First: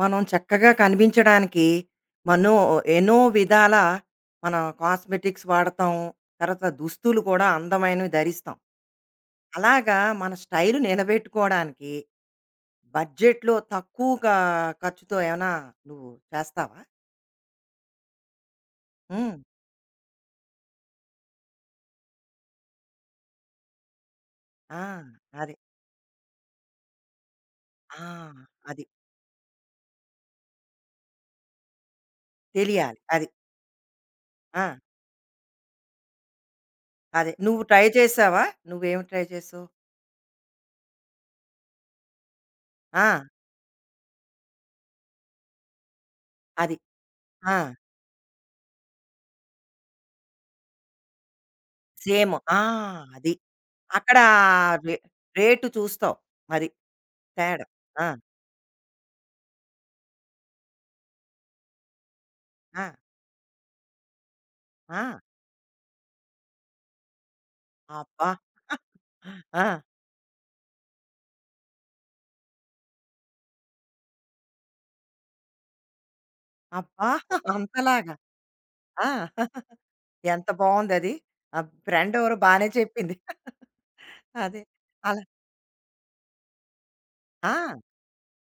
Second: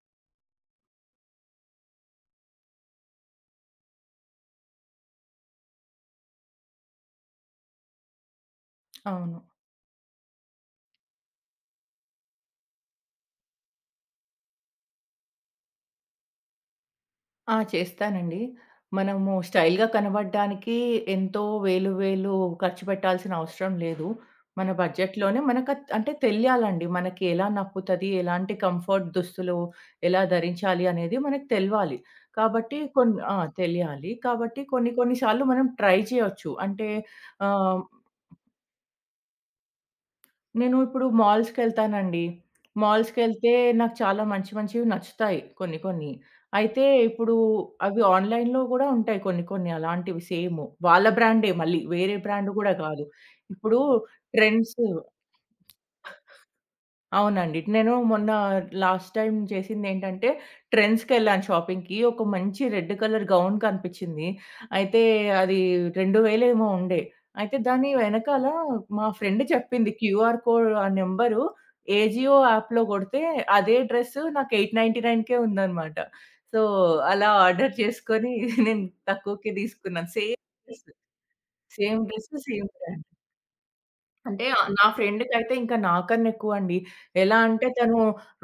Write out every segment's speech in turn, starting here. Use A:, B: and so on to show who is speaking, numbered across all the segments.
A: మనం చక్కగా కనిపించడానికి మనం ఎన్నో విధాల మన కాస్మెటిక్స్ వాడతాం. తర్వాత దుస్తులు కూడా అందమైనవి ధరిస్తాం.
B: అవును.
A: అలాగా మన స్టైల్ నిలబెట్టుకోడానికి బడ్జెట్‌లో తక్కువగా ఖర్చుతో ఏమైనా నువ్వు చేస్తావా?
B: ఆ! చేస్తానండి. మనము
A: హ్మ్.
B: స్టైల్‌గా కనబడడానికి ఎంతో వేలు ఖర్చు పెట్టాల్సిన అవసరం లేదు. మన
A: ఆ!
B: బడ్జెట్‌లోనే
A: అది.
B: మనకత్ అంటే తెలియాలండి. మనకి ఎలా
A: ఆ!
B: నప్పుతది, ఎలాంటి
A: అది.
B: కంఫర్ట్ దుస్తులు ఎలా ధరించాలి అనేది మనకు తెలవాలి. కాబట్టి
A: తెలియాలి.
B: కొన్ని
A: అది.
B: ఆ! తెలియాలి. కాబట్టి
A: ఆ!
B: కొన్ని కొన్ని సార్లు మనం ట్రై చేయొచ్చు. అంటే
A: అదే. నువ్వు
B: ఆహ్,
A: ట్రై చేసావా? నువ్వేమి ట్రై చేసావు?
B: నేను ఇప్పుడు మాల్స్‌కెళ్తానండి.
A: ఆ!
B: మాల్స్‌కెళ్తే నాకు చాలా మంచి మంచివి నచ్చుతాయి కొన్ని కొన్ని.
A: అది.
B: అయితే ఇప్పుడు
A: ఆ!
B: అవి ఆన్‌లైన్‌లో గూడా ఉంటాయి కొన్ని కొన్ని అలాంటివి సేమ్. వాళ్ళ బ్రాండే మళ్ళీ వేరే
A: సేమ్.
B: బ్రాండ్
A: ఆ!
B: గూడా గాదు.
A: అది.
B: ఇప్పుడు
A: అక్కడ
B: ట్రెండ్స్
A: రే రేటు చూస్తావు. అది
B: అవునండి.
A: తేడా.
B: నేను
A: ఆ!
B: మొన్న లాస్ట్ టైమ్ చేసిందేంటంటే, ట్రెండ్స్‌కెళ్ళాను షాపింగ్‌కి. ఒక మంచి
A: ఆ!
B: రెడ్ కలర్ గౌన్ కనిపిచ్చింది.
A: ఆ!
B: అయితే అది 2000 ఏమో ఉండే. అయితే దాని
A: అబ్బా!
B: వెనకాల మా ఫ్రెండ్
A: ఆ!
B: చెప్పింది క్యూఆర్ కోడ్ ఆ నంబరు ఏజియో యాప్‌లో కొడితే అదే డ్రెస్ నాకు 899కే ఉందనమాట. సో,
A: అబ్బా!
B: అలా ఆర్డర్
A: అంతలాగా.
B: చేసుకొని నేను
A: ఆ!
B: తక్కువకే తీసుకున్నాను. సేమ్
A: ఎంత
B: డ్రెస్.
A: బావుందది. ఆ
B: సేమ్
A: ఫ్రెండ్
B: డ్రెస్,
A: ఎవరో బానే
B: సేమ్ బ్రాండ్.
A: చెప్పింది.
B: అంటే
A: అదే.
B: నా
A: అలా
B: ఫ్రెండ్‌కైతే ఇంకా నాకన్నా ఎక్కువండి. ఎలా
A: ఆ!
B: అంటే తను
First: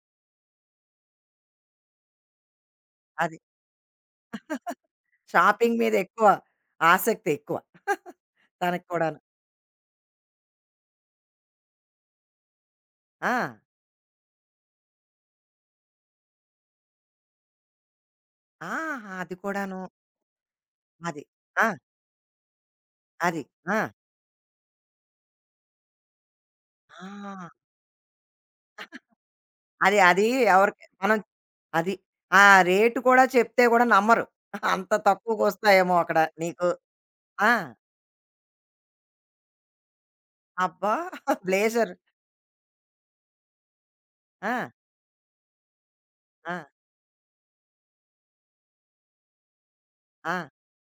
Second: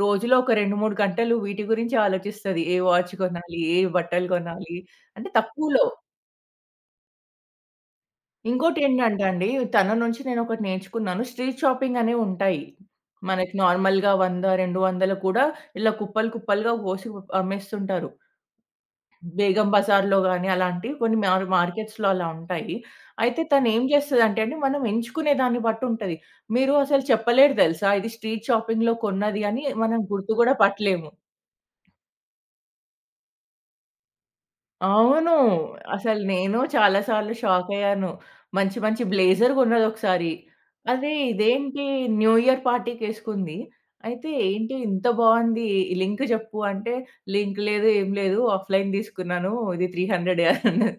B: రోజులో ఒక 2, 3 గంటలు వీటి గురించే ఆలోచిస్తది. ఏ వాచ్
A: అది.
B: కొనాలి? ఏ బట్టలు కొనాలి? అంటే
A: షాపింగ్
B: తక్కువలో.
A: మీద ఎక్కువ ఆసక్తి ఎక్కువ. తనకి కూడాను.
B: ఇంకోటేంటంటే అండి తన నుంచి నేనొకటి నేర్చుకున్నాను. స్ట్రీట్ షాపింగ్ అనేవి ఉంటాయి.
A: ఆ!
B: మనకి నార్మల్‌గా 100, 200 కూడా ఇలా కుప్పలు కుప్పలుగా పోసి అమ్మేస్తుంటారు.
A: ఆహా! అది
B: బేగం
A: కూడాను.
B: బజార్‌లో గాని అలాంటివి కొన్ని
A: అది. ఆ!
B: మార్కెట్స్‌లో అలా ఉంటాయి.
A: అది.
B: అయితే
A: ఆ!
B: తనేం జేస్తదంటే అండి, మనం ఎంచుకునే దాన్ని బట్టి ఉంటది. మీరు అసలు
A: ఆ!
B: చెప్పలేరు దెలుసా! ఇది స్ట్రీట్ షాపింగ్‌లో కొన్నది అని
A: అది.
B: మనం
A: అది
B: గుర్తు గూడా
A: ఎవరికి
B: పట్టలేము.
A: మనం అది. ఆ రేటు కూడా చెప్తే గూడా నమ్మరు. అంత
B: అవును.
A: తక్కువకొస్తాయేమో అక్కడ
B: అసలు నేను
A: నీకు.
B: చాలా సార్లు
A: ఆ!
B: షాకయ్యాను. మంచి మంచి బ్లేజర్ కొన్నదొకసారి.
A: అబ్బా!
B: అదే ఇదేంటి
A: బ్లేజర్.
B: New year పార్టీకేసుకుంది. అయితే
A: ఆ!
B: "ఏంటి ఇంత బావుంది లింక్
A: ఆ!
B: జెప్పు" అంటే లింక్ లేదు, ఏం లేదు. ఆఫ్‌లైన్ తీసుకున్నాను. ఇది
A: ఆ!
B: 300 అన్నది.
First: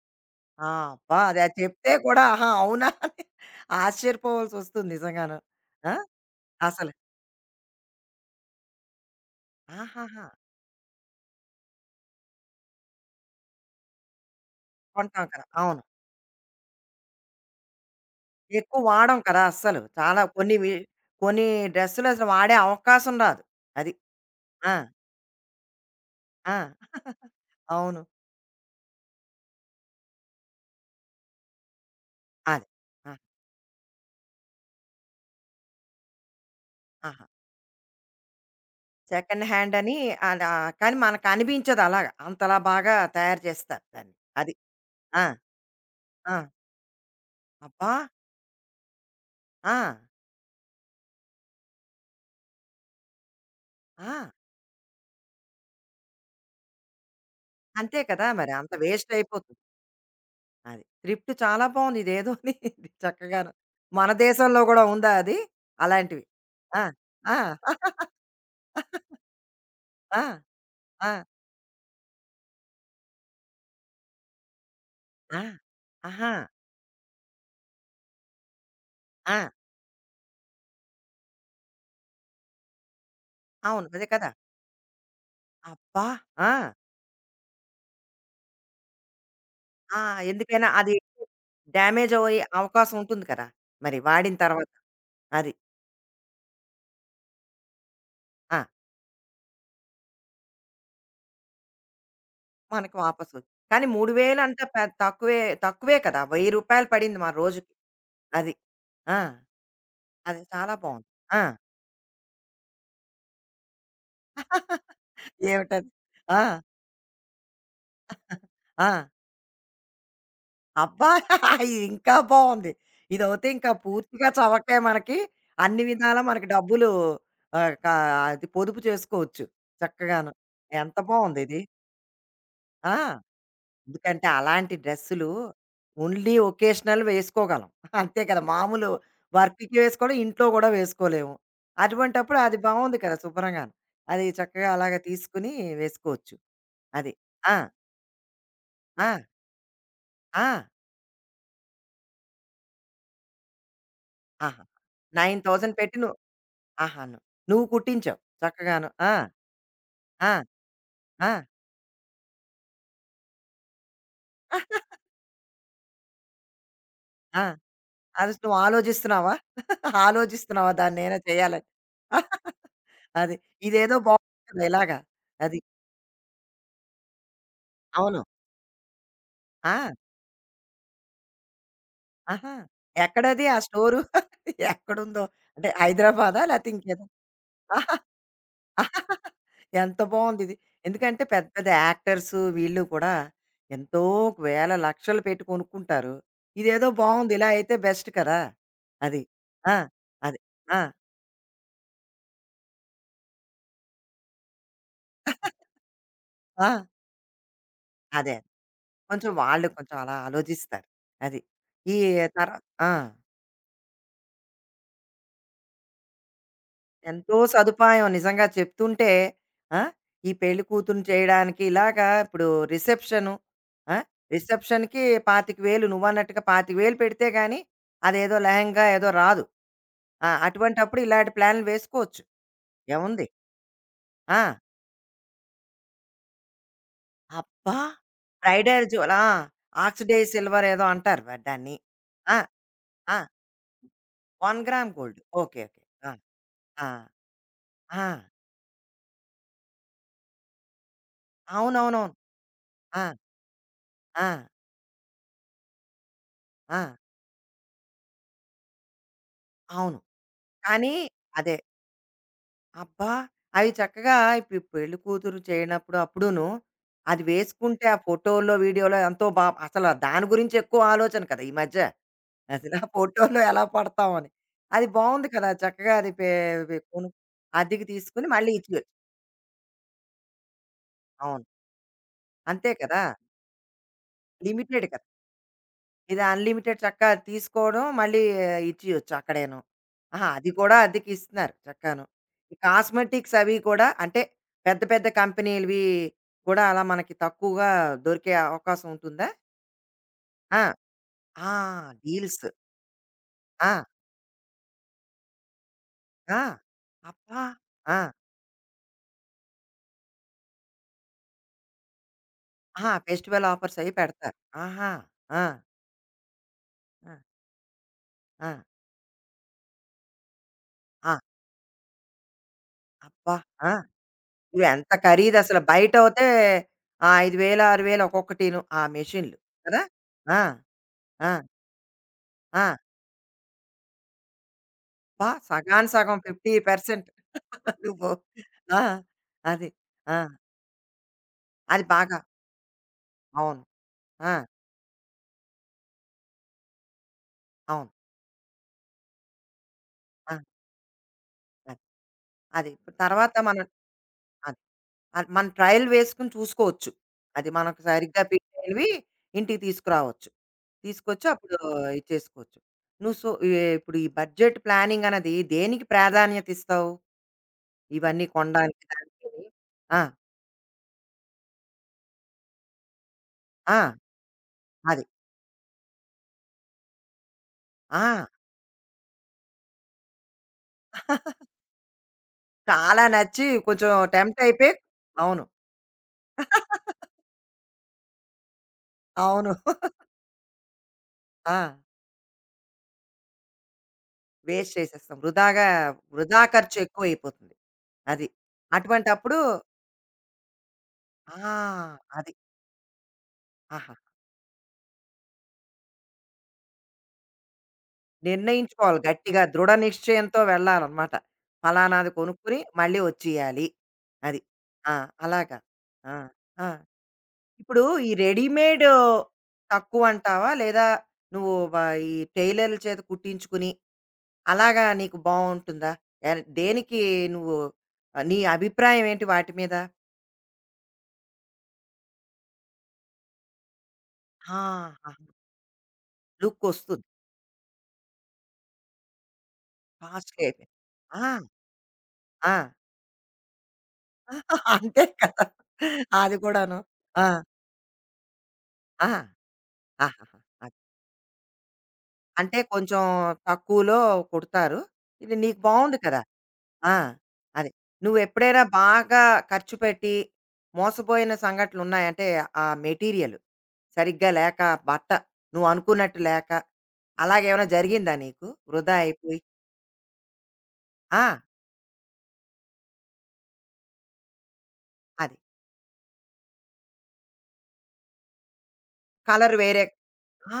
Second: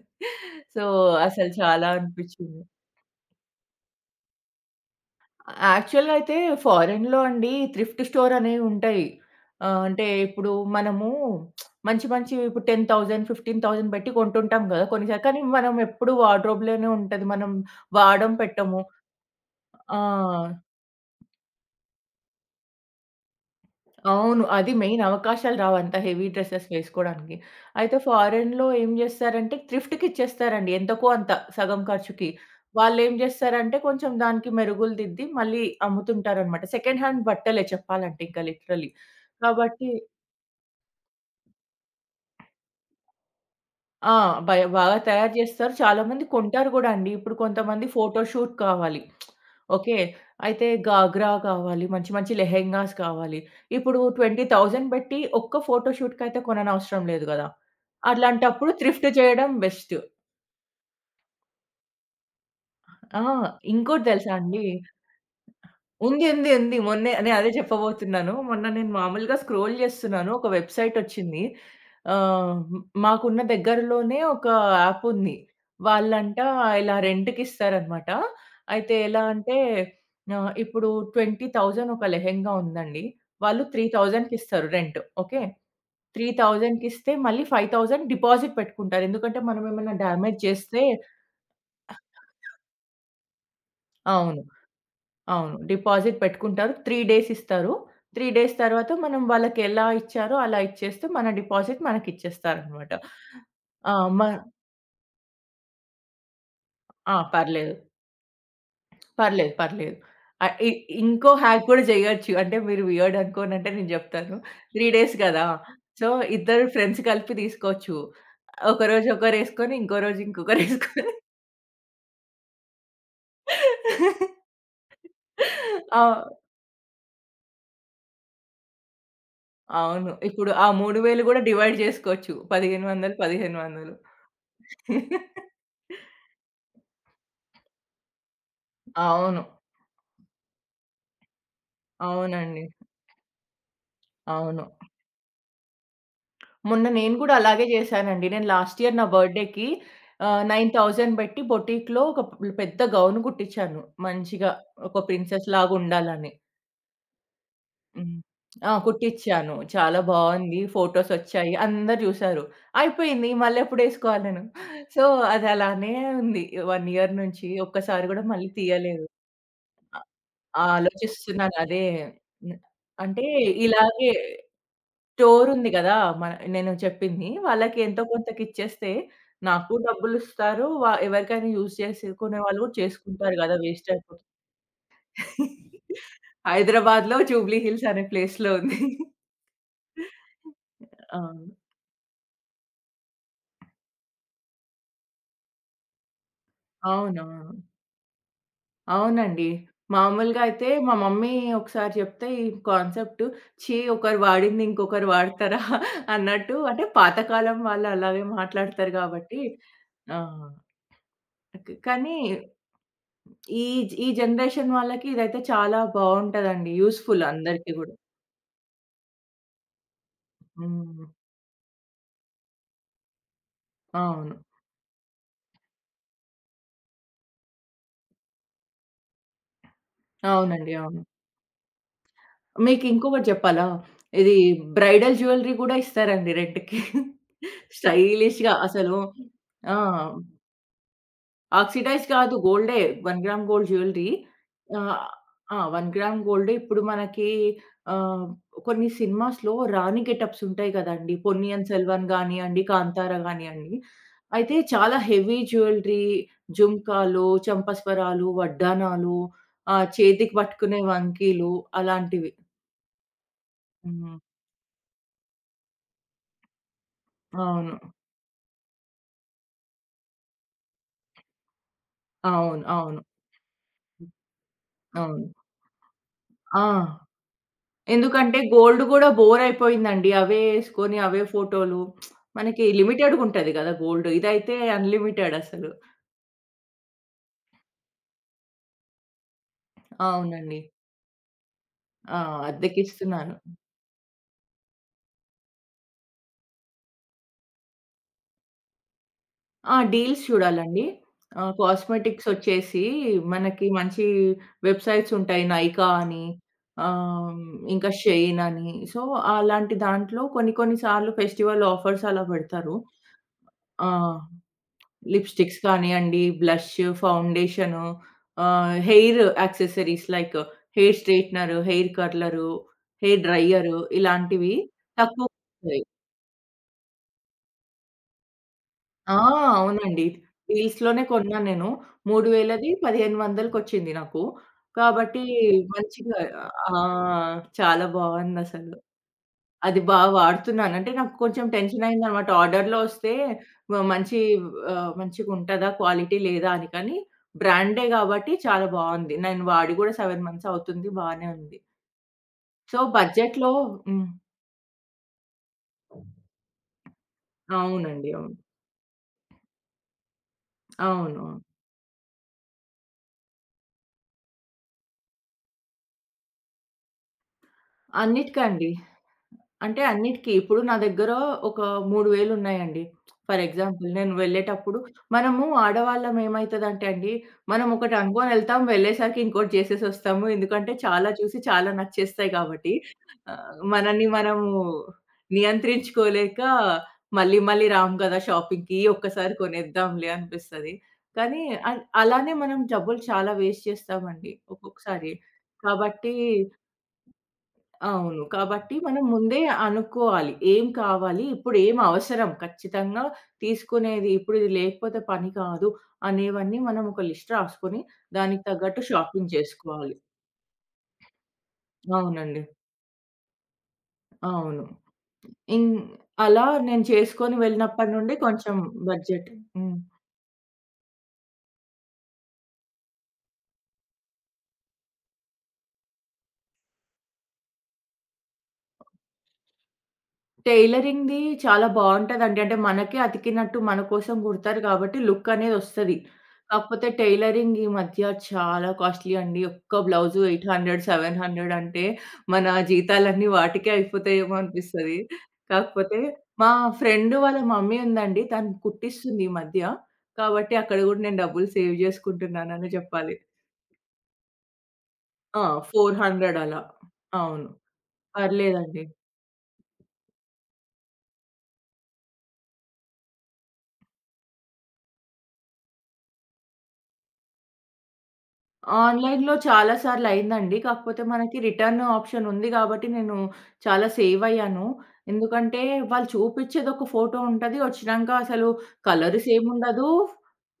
A: ఆ!
B: సో,
A: అబ్బా! అది
B: అసలు
A: అది
B: చాలా
A: చెప్తే కూడా ఆహా!
B: అనిపిచ్చింది.
A: అవునా! అని ఆశ్చర్యపోవాల్సొస్తుంది నిజంగాను. ఆ!
B: యాక్చువల్‌గా అయితే
A: అసలు.
B: ఫారెన్‌లో అండి థ్రిఫ్ట్ స్టోర్ అనేవి ఉంటాయి. అంటే
A: ఆహాహా!
B: ఇప్పుడు మనము మంచి మంచివి ఇప్పుడు 10,000, 15,000 పెట్టి కొంటుంటాం కదా! కొన్నిసార్లు
A: కొంటాం
B: కానీ
A: కదా!
B: మనం
A: అవును.
B: ఎప్పుడు వార్డ్‌రోబ్‌లోనే ఉంటది. మనం వాడం
A: ఎక్కువ
B: పెట్టము.
A: వాడం కదా! అస్సలు.
B: ఆ!
A: చాలా కొన్ని వి కొన్ని డ్రెస్సులు అసలు వాడే అవకాశం రాదు. అది.
B: అవును. అది
A: ఆ!
B: మెయిన్ అవకాశాలు రావు అంత హెవీ
A: ఆ!
B: డ్రెసెస్ వేసుకోడానికి. అయితే
A: అవును.
B: ఫారెన్‌లో ఏం జేస్తారంటే థ్రిఫ్ట్‌కి ఇచ్చేస్తారండి ఎంతకో అంత సగం ఖర్చుకి.
A: అదే. ఆ!
B: వాళ్ళేం జేస్తారంటే కొంచెం దానికి మెరుగులు దిద్ది మళ్ళీ అమ్ముతుంటారనమాట. సెకండ్ హ్యాండ్
A: ఆహా!
B: బట్టలే చెప్పాలంటే ఇంకా లిటరల్లీ.
A: సెకండ్ హ్యాండ్
B: కాబట్టి
A: అని అలా కానీ మనకు అనిపించదు అలాగా. అంతలా బాగా తయారు చేస్తారు దాన్ని.
B: ఆ!
A: అది.
B: బాగా
A: ఆ!
B: తయారు జేస్తారు. చాలామంది
A: ఆ!
B: కొంటారు గూడా అండి. ఇప్పుడు కొంతమంది
A: అబ్బా!
B: ఫోటోషూట్ కావాలి.
A: ఆ!
B: ఓకే. అయితే గాగ్రా కావాలి, మంచి మంచి లెహెంగాస్ కావాలి. ఇప్పుడు
A: ఆ!
B: 20,000 బెట్టి ఒక్క ఫోటోషూట్‌కయితే కొననవసరం లేదు గదా!
A: అంతే కదా! మరి
B: అలాంటప్పుడు
A: అంత
B: థ్రిఫ్ట్
A: వేస్ట్
B: జేయడం
A: అయిపోతుంది.
B: బెస్ట్.
A: అది. థ్రిఫ్ట్ చాలా బావుంది. ఇదేదోని
B: ఆ!
A: చక్కగాను.
B: ఇంకోటి
A: మన
B: దెలుసా
A: దేశంలో
B: అండి?
A: గూడా ఉందా అది? అలాంటివి.
B: ఉంది. ఉంది. ఉంది.
A: ఆ!
B: మొన్నే
A: ఆ!
B: నేను అదే చెప్పబోతున్నాను. మొన్న నేను మామూలుగా స్క్రోల్
A: ఆ!
B: చేస్తున్నాను. ఒక వెబ్‌సైట్
A: ఆ!
B: వచ్చింది. ఆహ్, మాకున్న దగ్గరలోనే ఒక యాప్ ఉంది.
A: ఆ! ఆహా!
B: వాళ్ళంట ఇలా రెంట్‌కి ఇస్తారనమాట. అయితే ఎలా
A: ఆ!
B: అంటే ఇప్పుడు 20,000 ఒక లెహెంగా ఉందండి. వాళ్ళు
A: అవును. అదే కదా!
B: 3000కి ఇస్తారు రెంట్. ఓకే.
A: అబ్బా! ఆ!
B: 3000కి ఇస్తే మళ్ళీ 5000 డిపాజిట్ పెట్టుకుంటారు. ఎందుకంటే మనం ఏమైనా
A: ఆ!
B: డ్యామేజ్
A: ఎందుకైనా
B: చేస్తే
A: అది డ్యామేజ్ అయ్యే అవకాశం ఉంటుంది కదా! మరి వాడిన
B: అవును.
A: తర్వాత. అది.
B: అవును. డిపాజిట్ పెట్టుకుంటారు. 3 డేస్ ఇస్తారు. 3 డేస్
A: ఆ!
B: తర్వాత మనం వాళ్ళకెలా ఇచ్చారో అలా ఇచ్చేస్తే మన డిపాజిట్ మనకిచ్చేస్తారనమాట.
A: మనకి వాపసొ కానీ
B: ఆ! మ
A: 3000 అంటే పె తక్కువే తక్కువే కదా! రూ. 1000
B: ఆ!
A: పడింది మా రోజుకి.
B: పర్లేదు.
A: అది. ఆ!
B: పర్లేదు. పర్లేదు.
A: అది
B: ఆహ్, ఇ
A: చాలా బావుంది.
B: ఇంకో
A: ఆ!
B: హ్యాక్ కూడా చేయొచ్చు. అంటే మీరు వియర్డ్ అనుకోనంటే నేను జెప్తాను. 3 డేస్ గదా!
A: ఏమిటది?
B: సో,
A: ఆ!
B: ఇద్దరు ఫ్రెండ్స్ కలిపి తీసుకోవచ్చు.
A: ఆ!
B: ఒకరోజు ఒకరేసుకొని, ఇంకో రోజు ఇంకొకరేసుకొని
A: అబ్బా! ఇది ఇంకా బావుంది. ఇదవుతే ఇంకా పూర్తిగా చవకే మనకి. అన్ని విధాలా
B: ఆ!
A: మనకి డబ్బులు ఆహ్, క అది పొదుపు చేసుకోవచ్చు
B: అవును.
A: చక్కగాను.
B: ఇప్పుడు ఆ
A: ఎంత
B: 3000 గూడా
A: బావుందిది.
B: డివైడ్ జేసుకోవచ్చు.
A: ఆ!
B: 1500, 1500.
A: ఎందుకంటే అలాంటి డ్రెస్సులు ఓన్లీ ఒకేషనల్ వేసుకోగలం. అంతే కదా! మామూలు
B: అవును.
A: వర్క్‌కి వేసుకోవడం, ఇంట్లో కూడా వేసుకోలేము. అటువంటప్పుడు అది
B: అవునండి.
A: బావుంది కదా! శుభ్రంగాను. అది
B: అవును.
A: చక్కగా అలాగా తీసుకొని వేసుకోవచ్చు.
B: మొన్న
A: అది.
B: నేను గూడా
A: ఆ!
B: అలాగే జేశానండి. నేను లాస్ట్ ఇయర్ నా
A: ఆ!
B: బర్త్‌డేకి
A: ఆ!
B: 9000 బెట్టి బొటిక్‌లో ఒక పెద్ద గౌన్ గుట్టిచ్చాను. మంచిగా
A: ఆహా!
B: ఒక ప్రిన్సెస్
A: 9000 పెట్టి నువ్వు
B: లాగుండాలని.
A: ఆహాను. నువ్వు నువ్వు
B: హ్మ్.
A: కుట్టించావు
B: ఆ!
A: చక్కగాను. ఆ!
B: కుట్టిచ్చాను. చాలా
A: ఆ!
B: బావుంది.
A: ఆ!
B: ఫోటోసొచ్చాయి. అందరూ జూసారు. అయిపోయింది. మళ్ళెప్పుడేసుకోవాలి నేను? సో, అదలానే ఉంది. 1 ఇయర్
A: ఆ!
B: నుంచి ఒక్కసారి గూడా
A: అది
B: మళ్ళీ
A: నువ్వు
B: తీయలేదు.
A: ఆలోచిస్తున్నావా?
B: అ
A: ఆలోచిస్తున్నావా దాన్నేమైనా
B: ఆలోచిస్తున్నాను
A: చేయాలని?
B: అదే. హ్మ్. అంటే
A: అది. ఇదేదో
B: ఇలాగే
A: బావుంది కదా! ఇలాగా. అది.
B: స్టోరుంది గదా! మన నేను చెప్పింది. వాళ్ళకి ఎంతో
A: అవును.
B: కొంతకిచ్చేస్తే నాకు
A: ఆ!
B: డబ్బులిస్తారు. ఎవరికైనా యూజ్ చేసుకునే
A: ఆహా!
B: వాళ్ళు గూడా చేసుకుంటారు
A: ఎక్కడది ఆ
B: గదా! Waste
A: store?
B: అయిపోతుంది.
A: ఎక్కడుందో? అంటే హైదరాబాదా? లేతే ఇంకేదో
B: హైదరాబాద్‌లో జూబ్లీ హిల్స్
A: ఆహా!
B: అనే ప్లేస్‌లో ఉంది.
A: ఎంత బావుందిది. ఎందుకంటే పెద్ద
B: అవును.
A: పెద్ద యాక్టర్స్ వీళ్ళు కూడా ఎంతో వేల లక్షలు పెట్టి కొనుక్కుంటారు. ఇదేదో బావుంది. ఇలా
B: అవునవును.
A: అయితే బెస్ట్ కదా! అది.
B: అవునండి.
A: ఆ! అది.
B: మామూలుగా అయితే
A: ఆ!
B: మా మమ్మీ ఒకసారి చెప్తే ఈ కాన్సెప్ట్ "ఛీ! ఒకరు వాడింది ఇంకొకరు వాడతారా?" అన్నట్టు
A: ఆ!
B: అంటే పాతకాలం వాళ్ళు అలాగే
A: అదే.
B: మాట్లాడతారు
A: కొంచెం
B: కాబట్టి
A: వాళ్ళు కొంచెం అలా
B: ఆ!
A: ఆలోచిస్తారు. అది. ఈ
B: కానీ
A: తర ఆ!
B: ఈ ఈ జనరేషన్ వాళ్ళకి ఇదైతే చాలా బావుంటదండి. యూజ్‌ఫుల్
A: ఎంతో
B: అందరికీ గూడా.
A: సదుపాయం నిజంగా చెప్తుంటే ఆ, ఈ పెళ్లి కూతురు
B: హ్మ్.
A: చేయడానికి ఇలాగా ఇప్పుడు రిసెప్షన్
B: అవును.
A: రిసెప్షన్కి 25,000 నువ్వు అన్నట్టుగా 25,000 పెడితే కానీ అదేదో లెహంగా ఏదో రాదు ఆ,
B: అవునండి. అవును.
A: అటువంటప్పుడు ఇలాంటి ప్లాన్లు వేసుకోవచ్చు ఏముంది
B: మీకింకొకటి జెప్పాలా? ఇది
A: ఆ,
B: బ్రైడల్ జ్యువెలరీ గూడా ఇస్తారండి రెంట్‌కి.
A: అబ్బా
B: స్టైలిష్‌గా
A: బ్రైడల్
B: అసలు
A: జ్యువెల్
B: ఆ!
A: ఆక్సిడైజ్ సిల్వర్ ఏదో అంటారు వా- దాన్ని
B: ఆక్సిడైజ్ కాదు గోల్డే. 1 gram gold jewellery.
A: One gram
B: ah,
A: gold
B: ఆ!
A: ఓకే ఓకే
B: 1 గ్రామ్ గోల్డ్ ఇప్పుడు మనకి ఆహ్, కొన్ని సినిమాస్‌లో రాణి గెటప్స్ ఉంటాయి గదండీ. 'పొన్నియిన్
A: అవునవునవును
B: సెల్వన్' గానియండి,
A: ఆ,
B: 'కాంతార' గానియండి.
A: ఆ,
B: అయితే చాలా హెవీ జ్యువెలరీ,
A: ఆ,
B: జుంకాలు, చంపస్వరాలు, వడ్డాణాలు,
A: అవును
B: చేతికి పట్టుకునే
A: కానీ
B: వంకీలు
A: అదే
B: అలాంటివి.
A: అబ్బా! అవి చక్కగా
B: హ్మ్.
A: ఇప్పుడు పెళ్లి కూతురు చేయనప్పుడు అప్పుడును, అది
B: అవును.
A: వేసుకుంటే ఆ ఫోటోలో, వీడియోలో ఎంతో బా అసల దాని గురించి ఎక్కువ ఆలోచన కదా! ఈ మధ్య.
B: అవును.
A: అసల ఆ
B: అవును.
A: ఫోటోలో ఎలా పడతాం అని. అది
B: అవును.
A: బావుంది కదా! చక్కగా అది పే
B: ఆ!
A: పె కొను అద్దెకి తీసుకొని
B: ఎందుకంటే
A: మళ్ళీ
B: గోల్డ్
A: ఇచ్చేయొచ్చు.
B: గూడా బోర్ అయిపోయిందండి. అవే యేసుకొని, అవే
A: అవును.
B: ఫోటోలు. మనకి
A: అంతే కదా!
B: లిమిటెడ్‌గుంటది గదా! గోల్డ్. ఇదైతే
A: లిమిటెడ్
B: అన్‌లిమిటెడ్ అసలు.
A: ఇది అన్‌లిమిటెడ్ చక్కగా తీసుకోవడం మళ్ళీ ఇచ్చేయొచ్చు అక్కడేను. ఆహా! అది
B: అవునండి.
A: కూడా అద్దెకిస్తున్నారు చక్కాను.
B: ఆ!
A: ఈ
B: అద్దెకిస్తున్నాను.
A: కాస్మెటిక్స్ అవి కూడా అంటే పెద్ద పెద్ద కంపెనీలవి కూడా అలా మనకి తక్కువగా దొరికే అవకాశం ఉంటుందా?
B: ఆ! డీల్స్
A: ఆ!
B: చూడాలండి.
A: ఆ!
B: Cosmetics
A: deals.
B: ఒచ్చేసి మనకి
A: ఆ!
B: మంచి వెబ్‌సైట్స్ ఉంటాయి. 'నైకా' అని
A: ఆ!
B: ఆహ్,
A: అబ్బా!
B: ఇంకా
A: ఆ!
B: 'షైన్' అని. సో, అలాంటి దాంట్లో కొన్ని కొన్ని సార్లు ఫెస్టివల్ ఆఫర్స్ అలా పెడతారు.
A: ఆహా! ఫెస్టివల్ ఆఫర్స్
B: ఆ!
A: అవి పెడతారు. ఆహా! ఆ!
B: లిప్‌స్టిక్స్ కానియండి, బ్లష్,
A: ఆ!
B: ఫౌండేషను
A: ఆ!
B: హెయిర్ యాక్సెసరీస్ లైక్ హెయిర్
A: ఆ!
B: స్ట్రెయిట్‌నరు, హెయిర్ కర్లరు, హెయిర్
A: అబ్బా! ఆ!
B: డ్రైయరు ఇలాంటివి
A: ఇవెంత ఖరీదసలు
B: తక్కువకొచ్చాయి.
A: బయటవుతే ఆ 5000, 6000 ఒక్కొక్కటీను ఆ
B: ఆ!
A: మెషిన్‌లు కదా!
B: అవునండి.
A: ఆ!
B: డీల్స్‌లోనే
A: ఆ!
B: కొన్నాను నేను.
A: ఆ!
B: 3000ది 1500కొచ్చింది నాకు. కాబట్టి
A: అబ్బా! సగానికి సగం
B: మంచిగా ఆ!
A: 50%
B: చాలా
A: నువ్వు
B: బావుందసలు.
A: ఆ! అది.
B: అది బా
A: ఆ!
B: వాడుతున్నాను. అంటే నాకు కొంచెం
A: అది బాగా
B: టెన్షనయిందనమాట. ఆర్డర్‌లో వస్తే
A: అవును.
B: మంచి
A: ఆ!
B: మంచిగుంటదా? క్వాలిటీ లేదా? అని. కానీ బ్రాండే
A: అవును.
B: కాబట్టి చాలా బావుంది. నేను వాడి గూడా 7
A: ఆ!
B: మంత్స్ అవుతుంది. బానే ఉంది.
A: అది. అది.
B: సో,
A: ఇప్పుడు తర్వాత
B: బడ్జెట్‌లో
A: మనం
B: హ్మ్.
A: అది. అది మనం ట్రయల్ వేసుకొని చూసుకోవచ్చు. అది మనకు
B: అవునండి.
A: సరిగ్గా
B: అవును.
A: ఫిట్ అయినవి ఇంటికి తీసుకురావచ్చు.
B: అవును.
A: తీసుకొచ్చి అప్పుడు ఇచ్చేసుకోవచ్చు. నువ్వు సో ఎ ఇప్పుడు ఈ బడ్జెట్ ప్లానింగ్ అన్నది దేనికి ప్రాధాన్యత ఇస్తావు? ఇవన్నీ
B: అన్నిటికండి.
A: కొనడానికి దానికిని?
B: అంటే
A: ఆ!
B: అన్నిటికి. ఇప్పుడు నా దగ్గర ఒక 3000 ఉన్నాయండి. ఫర్
A: ఆ!
B: ఎగ్జాంపుల్ నేను వెళ్ళేటప్పుడు
A: అది.
B: మనము ఆడవాళ్ళం ఏమైతదంటే అండి, మనం ఒకటి
A: ఆ!
B: అనుకోని ఎళ్తాం, వెళ్ళేసరికి ఇంకోటి చేసేసొస్తాము. ఎందుకంటే చాలా చూసి చాలా నచ్చేస్తాయి కాబట్టి.
A: చాలా నచ్చి కొంచెం
B: మనల్ని
A: టెంప్ట్
B: మనము
A: అయిపోయి అవును.
B: నియంత్రించుకోలేక మళ్ళీ మళ్ళీ రాము గదా! షాపింగ్‌కి ఒక్కసారి
A: అవును.
B: కొనేద్దాంలే అనిపిస్తది. కానీ
A: ఆ!
B: అలానే మనం డబ్బులు చాలా వేస్ట్ చేస్తామండి
A: వేస్ట్
B: ఒక్కొక్కసారి.
A: చేసేస్తాం. వృధాగా
B: కాబట్టి
A: వృధా ఖర్చు ఎక్కువైపోతుంది.
B: అవును.
A: అది.
B: కాబట్టి మనం
A: అటువంటప్పుడు
B: ముందే అనుకోవాలి. ఏం కావాలి? ఇప్పుడు ఏం
A: ఆ!
B: అవసరం?
A: అది.
B: ఖచ్చితంగా
A: ఆహా!
B: తీసుకునేది ఇప్పుడు ఇది లేకపోతే పని కాదు అనేవన్నీ మనం ఒక లిస్ట్ రాసుకొని దానికి తగ్గట్టు
A: నిర్ణయించుకోవాలి
B: షాపింగ్
A: గట్టిగా దృఢ
B: చేసుకోవాలి.
A: నిశ్చయంతో వెళ్ళాలన్నమాట. ఫలానాది
B: అవునండి.
A: కొనుక్కొని మళ్ళీ వచ్చేయాలి. అది.
B: అవును.
A: ఆ! అలాగా.
B: ఇన్
A: ఆ!
B: అలా
A: ఆ!
B: నేను చేసుకొని
A: ఇప్పుడు
B: వెళ్ళినప్పటి
A: ఈ
B: నుండి కొంచెం
A: రెడీమేడ్
B: బడ్జెట్ హ్మ్.
A: తక్కువంటావా? లేదా నువ్వు వ ఈ టైలర్‌ల చేత కుట్టించుకుని అలాగా నీకు బావుంటుందా? ఎన్ దేనికి నువ్వు ఆహ్, నీ అభిప్రాయం ఏంటి వాటి మీద?
B: టైలరింగ్‌ది చాలా బావుంటదండి. అంటే మనకే అతికినట్టు మన కోసం కుడతారు కాబట్టి
A: ఆహా!
B: లుక్ అనేదొస్తది. కాకపోతే
A: లుక్కొస్తుంది.
B: టైలరింగ్ ఈ మధ్య చాలా కాస్ట్‌లీ అండి. ఒక్క బ్లౌజు
A: ఫాస్ట్‌గా అయిపోయింది.
B: 800,
A: ఆ!
B: 700 అంటే మన
A: ఆ!
B: జీతాలన్నీ వాటికే అయిపోతాయేమో అనిపిస్తది.
A: అంతే కదా!
B: కాకపోతే
A: అది
B: మా
A: కూడాను.
B: ఫ్రెండ్
A: ఆ!
B: వాళ్ళ మమ్మీ ఉందండి. తను
A: ఆ!
B: కుట్టిస్తుంది ఈ మధ్య.
A: ఆహాహా!
B: కాబట్టి అక్కడ
A: అది.
B: గూడా నేను డబ్బులు సేవ్
A: అంటే
B: జేసుకుంటున్నాననే
A: కొంచెం
B: జెప్పాలి.
A: తక్కువలో కుడతారు. ఇది
B: ఆ!
A: నీకు బావుంది కదా!
B: 400 అలా.
A: ఆ!
B: అవును.
A: అది. నువ్వెప్పుడైనా
B: పర్లేదండి.
A: బాగా ఖర్చు పెట్టి మోసపోయిన సంఘటనలున్నాయా? అంటే ఆ మెటీరియల్. సరిగ్గా లేక, బట్ట నువ్వనుకున్నట్టు లేక, అలాగేమైనా జరిగిందా నీకు? వృధా
B: ఆన్‌లైన్‌లో
A: అయిపోయి
B: చాలా సార్లు అయిందండి. కాకపోతే
A: ఆ!
B: మనకి రిటర్న్ ఆప్షన్ ఉంది గాబట్టి నేను చాలా సేవ్ అయ్యాను.
A: అది.
B: ఎందుకంటే వాళ్ళు చూపిచ్చేది ఒక ఫోటో ఉంటది. వచ్చినంక అసలు కలర్ సేమ్
A: కలర్ వేరే
B: ఉండదు.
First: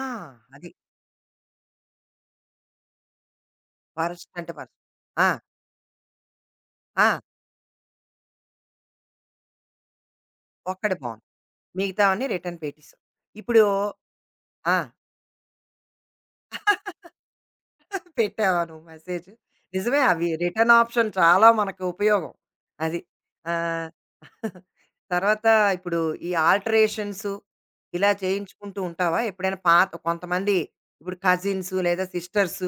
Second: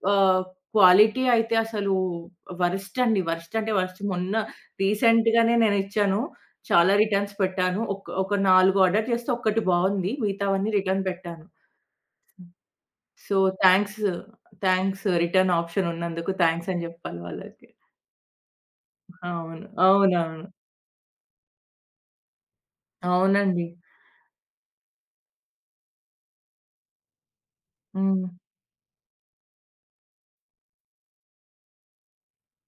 A: ఆ!
B: ఆహ్,
A: అది.
B: క్వాలిటీ అయితే అసలు వరస్ట్ అండి. వరస్ట్ అంటే వరస్ట్.
A: వరస్ట్
B: మొన్న
A: అంటే వరస్ట్. ఆ!
B: రీసెంట్‌గానే నేను ఇచ్చాను. చాలా
A: ఆ!
B: రిటర్న్స్ పెట్టాను. ఒక ఒక 4 ఆర్డర్ చేస్తే ఒక్కటి బావుంది. మిగతావన్నీ
A: ఒక్కటి
B: రిటర్న్
A: బావుంది.
B: పెట్టాను.
A: మిగతావన్నీ రిటర్న్ పెట్టేసావు.
B: సో,
A: ఇప్పుడు
B: థాంక్స్.
A: ఆ!
B: థాంక్స్ రిటర్న్ ఆప్షన్ ఉన్నందుకు థాంక్స్ అని జెప్పాలి వాళ్ళకి.
A: పెట్టావా నువ్వు మెసేజ్?
B: అవును.
A: నిజమే అవి
B: అవునవును.
A: రిటర్న్ ఆప్షన్ చాలా మనకు ఉపయోగం. అది. ఆ!
B: అవునండి.
A: తర్వాత ఇప్పుడు ఈ ఆల్టరేషన్స్ ఇలా
B: హ్మ్.
A: చేయించుకుంటూ ఉంటావా? ఎప్పుడైనా పాత కొంతమంది ఇప్పుడు కజిన్స్ లేదా సిస్టర్స్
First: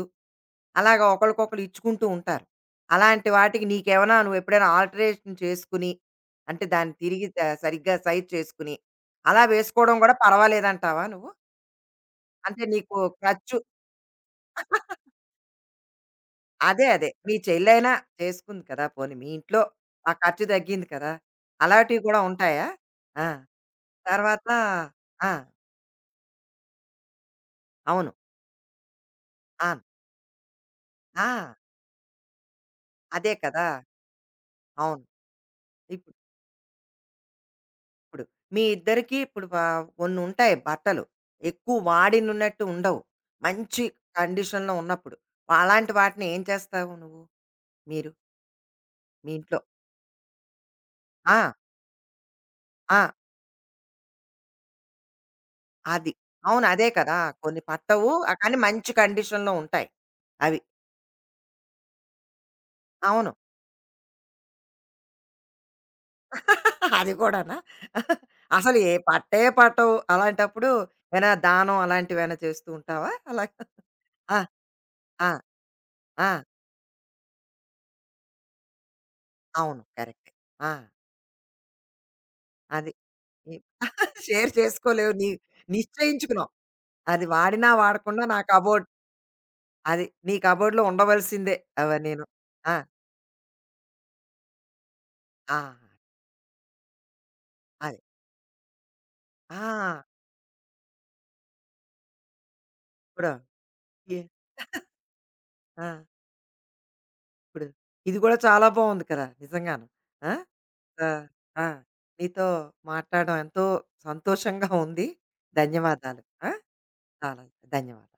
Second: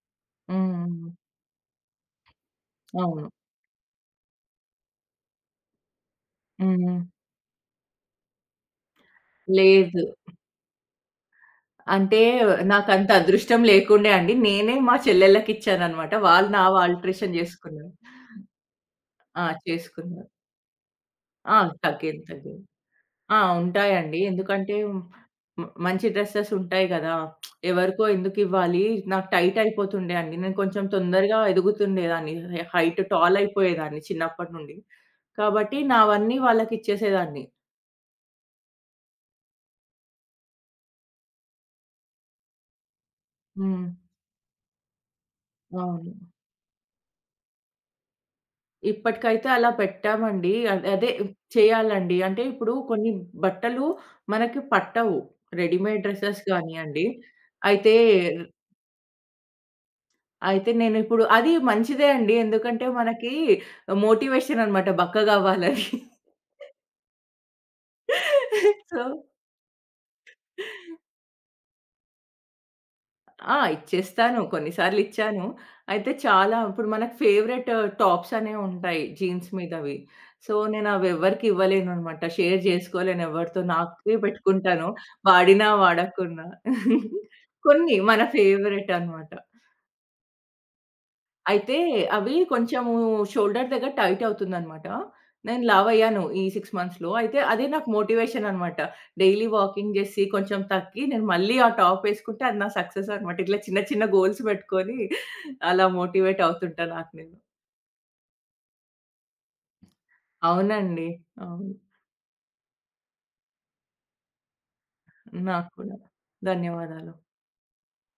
A: అలాగా
B: హ్మ్.
A: ఒకళ్ళకొకళ్ళు ఇచ్చుకుంటూ ఉంటారు. అలాంటి
B: అవును.
A: వాటికి నీకేమైనా నువ్వెప్పుడైనా ఆల్టరేషన్ చేసుకుని, అంటే దాన్ని
B: హ్మ్.
A: తిరిగి ద సరిగ్గా సైజ్ చేసుకుని, అలా వేసుకోవడం
B: లేదు.
A: గూడా పర్వాలేదంటావా నువ్వు?
B: అంటే
A: అంటే నీకు
B: నాకంత
A: ఖర్చు
B: అదృష్టం లేకుండే అండి. నేనే మా చెల్లెళ్ళకిచ్చాననమాట. వాళ్ళు నా
A: అదే. అదే. మీ
B: ఆల్ట్రేషన్ జేసుకున్నారు.
A: చెల్లైనా చేసుకుంది కదా! పోనీ మీ
B: ఆ!
A: ఇంట్లో ఆ
B: చేసుకున్నారు.
A: ఖర్చు తగ్గింది కదా!
B: ఆ!
A: అలాంటివి కూడా
B: తగ్గింది. తగ్గింది.
A: ఉంటాయా? ఆ!
B: ఆ! ఉంటాయండి.
A: తర్వాత
B: ఎందుకంటే
A: ఆ!
B: మంచి డ్రెసెస్ ఉంటాయి గదా! ఎవరికో
A: అవును.
B: ఎందుకివ్వాలి? నాకు టైట్
A: అవును.
B: అయిపోతుండే అండి. నేను కొంచెం
A: ఆ!
B: తొందరగా ఎదుగుతుండేదాన్ని. హైట్
A: అదే
B: టాల్
A: కదా!
B: అయిపోయేదాన్ని చిన్నప్పటి నుండి.
A: అవును.
B: కాబట్టి
A: ఇప్పుడు
B: నావన్నీ వాళ్ళకిచ్చేసేదాన్ని.
A: ఇప్పుడు మీ ఇద్దరికీ ఇప్పుడు ప కొన్నుంటాయి బట్టలు. ఎక్కువ వాడినున్నట్టు ఉండవు. మంచి
B: హ్మ్.
A: కండిషన్‌లో ఉన్నప్పుడు. అలాంటి
B: అవును.
A: వాటిని ఏం చేస్తావు నువ్వు? మీరు మీ
B: ఇప్పటికైతే
A: ఇంట్లో?
B: అలా పెట్టామండి. అదే
A: ఆ!
B: చేయాలండి. అంటే ఇప్పుడు
A: ఆ!
B: కొన్ని బట్టలు మనకి పట్టవు. రెడీమేడ్
A: అది.
B: డ్రెసెస్
A: అవును. అదే
B: గానియండి.
A: కదా! కొన్ని
B: అయితే
A: పట్టవు. ఆ, కానీ మంచి కండిషన్‌లో ఉంటాయి. అవి.
B: అయితే నేనిప్పుడు అది మంచిదే అండి. ఎందుకంటే
A: అవును.
B: మనకి మోటివేషన్ అన్నమాట బక్క గావాలని.
A: అది కూడానా? అసలు ఏ
B: సో
A: పట్టే పట్టవు. అలాంటప్పుడు ఏమైనా దానం అలాంటివేమైనా చేస్తూ ఉంటావా? అలా
B: ఆ!
A: ఆ!
B: ఇచ్చేస్తాను. కొన్నిసార్లు
A: ఆ!
B: ఇచ్చాను. అయితే
A: ఆ!
B: చాలా ఇప్పుడు మనకు ఫేవరెట్ టాప్స్ అనేవి ఉంటాయి జీన్స్
A: అవును.
B: మీదవి.
A: కరెక్టే.
B: సో,
A: ఆ!
B: నేను అవి ఎవ్వరికీ ఇవ్వలేననమాట. షేర్
A: అది.
B: చేసుకోలేను
A: ఇ
B: ఎవరితో. నాకే
A: షేర్
B: పెట్టుకుంటాను
A: చేసుకోలేవు. నీ
B: వాడినా, వాడకున్నా.
A: నిశ్చయించుకున్నావు. అది వాడినా
B: కొన్ని మన
A: వాడకుండా నా కబోర్డ్
B: ఫేవరెట్ అనమాట.
A: అది. నీ కబోర్డ్‌లో ఉండవలసిందే
B: అయితే
A: అవన్నీను.
B: అవి
A: ఆ!
B: కొంచెము షోల్డర్ దగ్గర టైట్ అవుతుందనమాట.
A: ఆ!
B: నేను లావయ్యాను ఈ 6 మంత్స్‌లో. అయితే అదే నాకు
A: అది.
B: మోటివేషన్ అనమాట. డైలీ వాకింగ్
A: ఆ!
B: జేసి కొంచెం తగ్గి నేను మళ్ళీ ఆ టాప్ ఏసుకుంటే అది నా సక్సెస్
A: ఇప్పుడు
B: అనమాట. ఇట్లా చిన్న చిన్న
A: ఏ
B: గోల్స్ పెట్టుకొని అలా
A: ఆ!
B: మోటివేట్ అవుతుంటా నాకు నేను.
A: ఇప్పుడు ఇది కూడా చాలా బాగుంది కదా! నిజంగాను. ఆ!
B: అవునండి.
A: ఆ! ఆ!
B: అవును.
A: నీతో మాట్లాడడం ఎంతో సంతోషంగా ఉంది.
B: నాకు కూడా.
A: ధన్యవాదాలు. ఆ!
B: ధన్యవాదాలు.
A: చాలా ధన్యవాదాలు.